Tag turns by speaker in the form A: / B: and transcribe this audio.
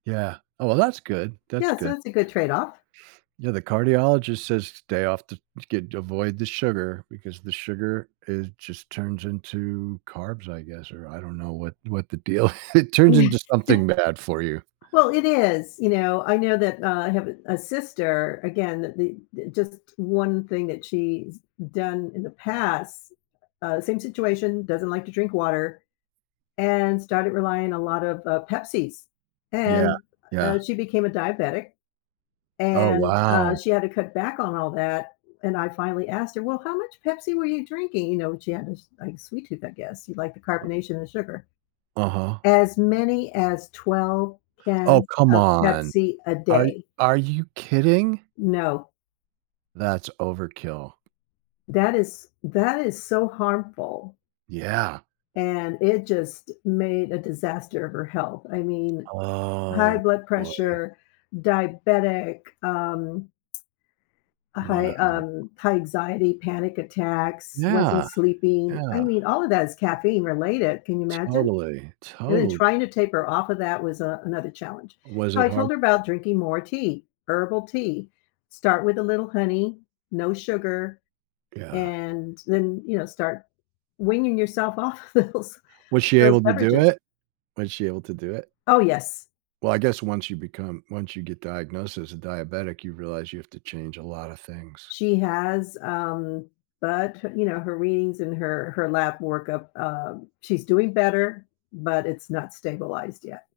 A: Yeah, oh well, that's good, that's
B: Yeah, so
A: good.
B: it's a good trade-off.
A: Yeah, the cardiologist says stay off the to get avoid the sugar because the sugar is just turns into carbs, I guess? Or, I don't know what what the deal it turns into something bad for you.
B: Well, it is, you know, I know that, uh I have a sister again, that the just one thing that she's done in the past uh, same situation, doesn't like to drink water. And started relying a lot of, uh, Pepsi's,
A: Yeah,
B: and, uh,
A: yeah.
B: she became a diabetic.
A: Oh
B: And, uh,
A: wow.
B: she had to cut back on all that, and I finally asked her, "Well, how much Pepsi were you drinking?" You know, she had this, like, sweet tooth, I guess, you like the carbonation and sugar.
A: Uh-huh.
B: As many as 12
A: Oh,
B: cans
A: come
B: of
A: on.
B: Pepsi a
A: Are
B: day.
A: are you kidding?
B: No.
A: That's overkill.
B: That is that is so harmful.
A: Yeah.
B: And it just made a disaster of her health, I mean, high
A: Oh,
B: blood
A: boy.
B: pressure, diabetic, um uh, high,
A: Wow.
B: um high anxiety, panic attacks, wasn't
A: Yeah,
B: sleeping, I
A: yeah.
B: mean, all of that is caffeine related, can you imagine?
A: Totally,
B: And then
A: total
B: trying to taper off of that was, uh, another challenge,
A: Was
B: so
A: it
B: I told
A: hard?
B: her about drinking more tea herbal tea. Start with a little honey, no sugar,
A: Yeah.
B: and then, you know, start weaning yourself off of those
A: Was she
B: those
A: able to do
B: beverages.
A: it? Was she able to do it?
B: Oh yes.
A: Well, I guess once you become once you get diagnosed as a diabetic, you realize you have to change a lotta things.
B: She has, um, but, you know, her readings and her her lab workup, um, she's doing better, but it's not stabilized yet.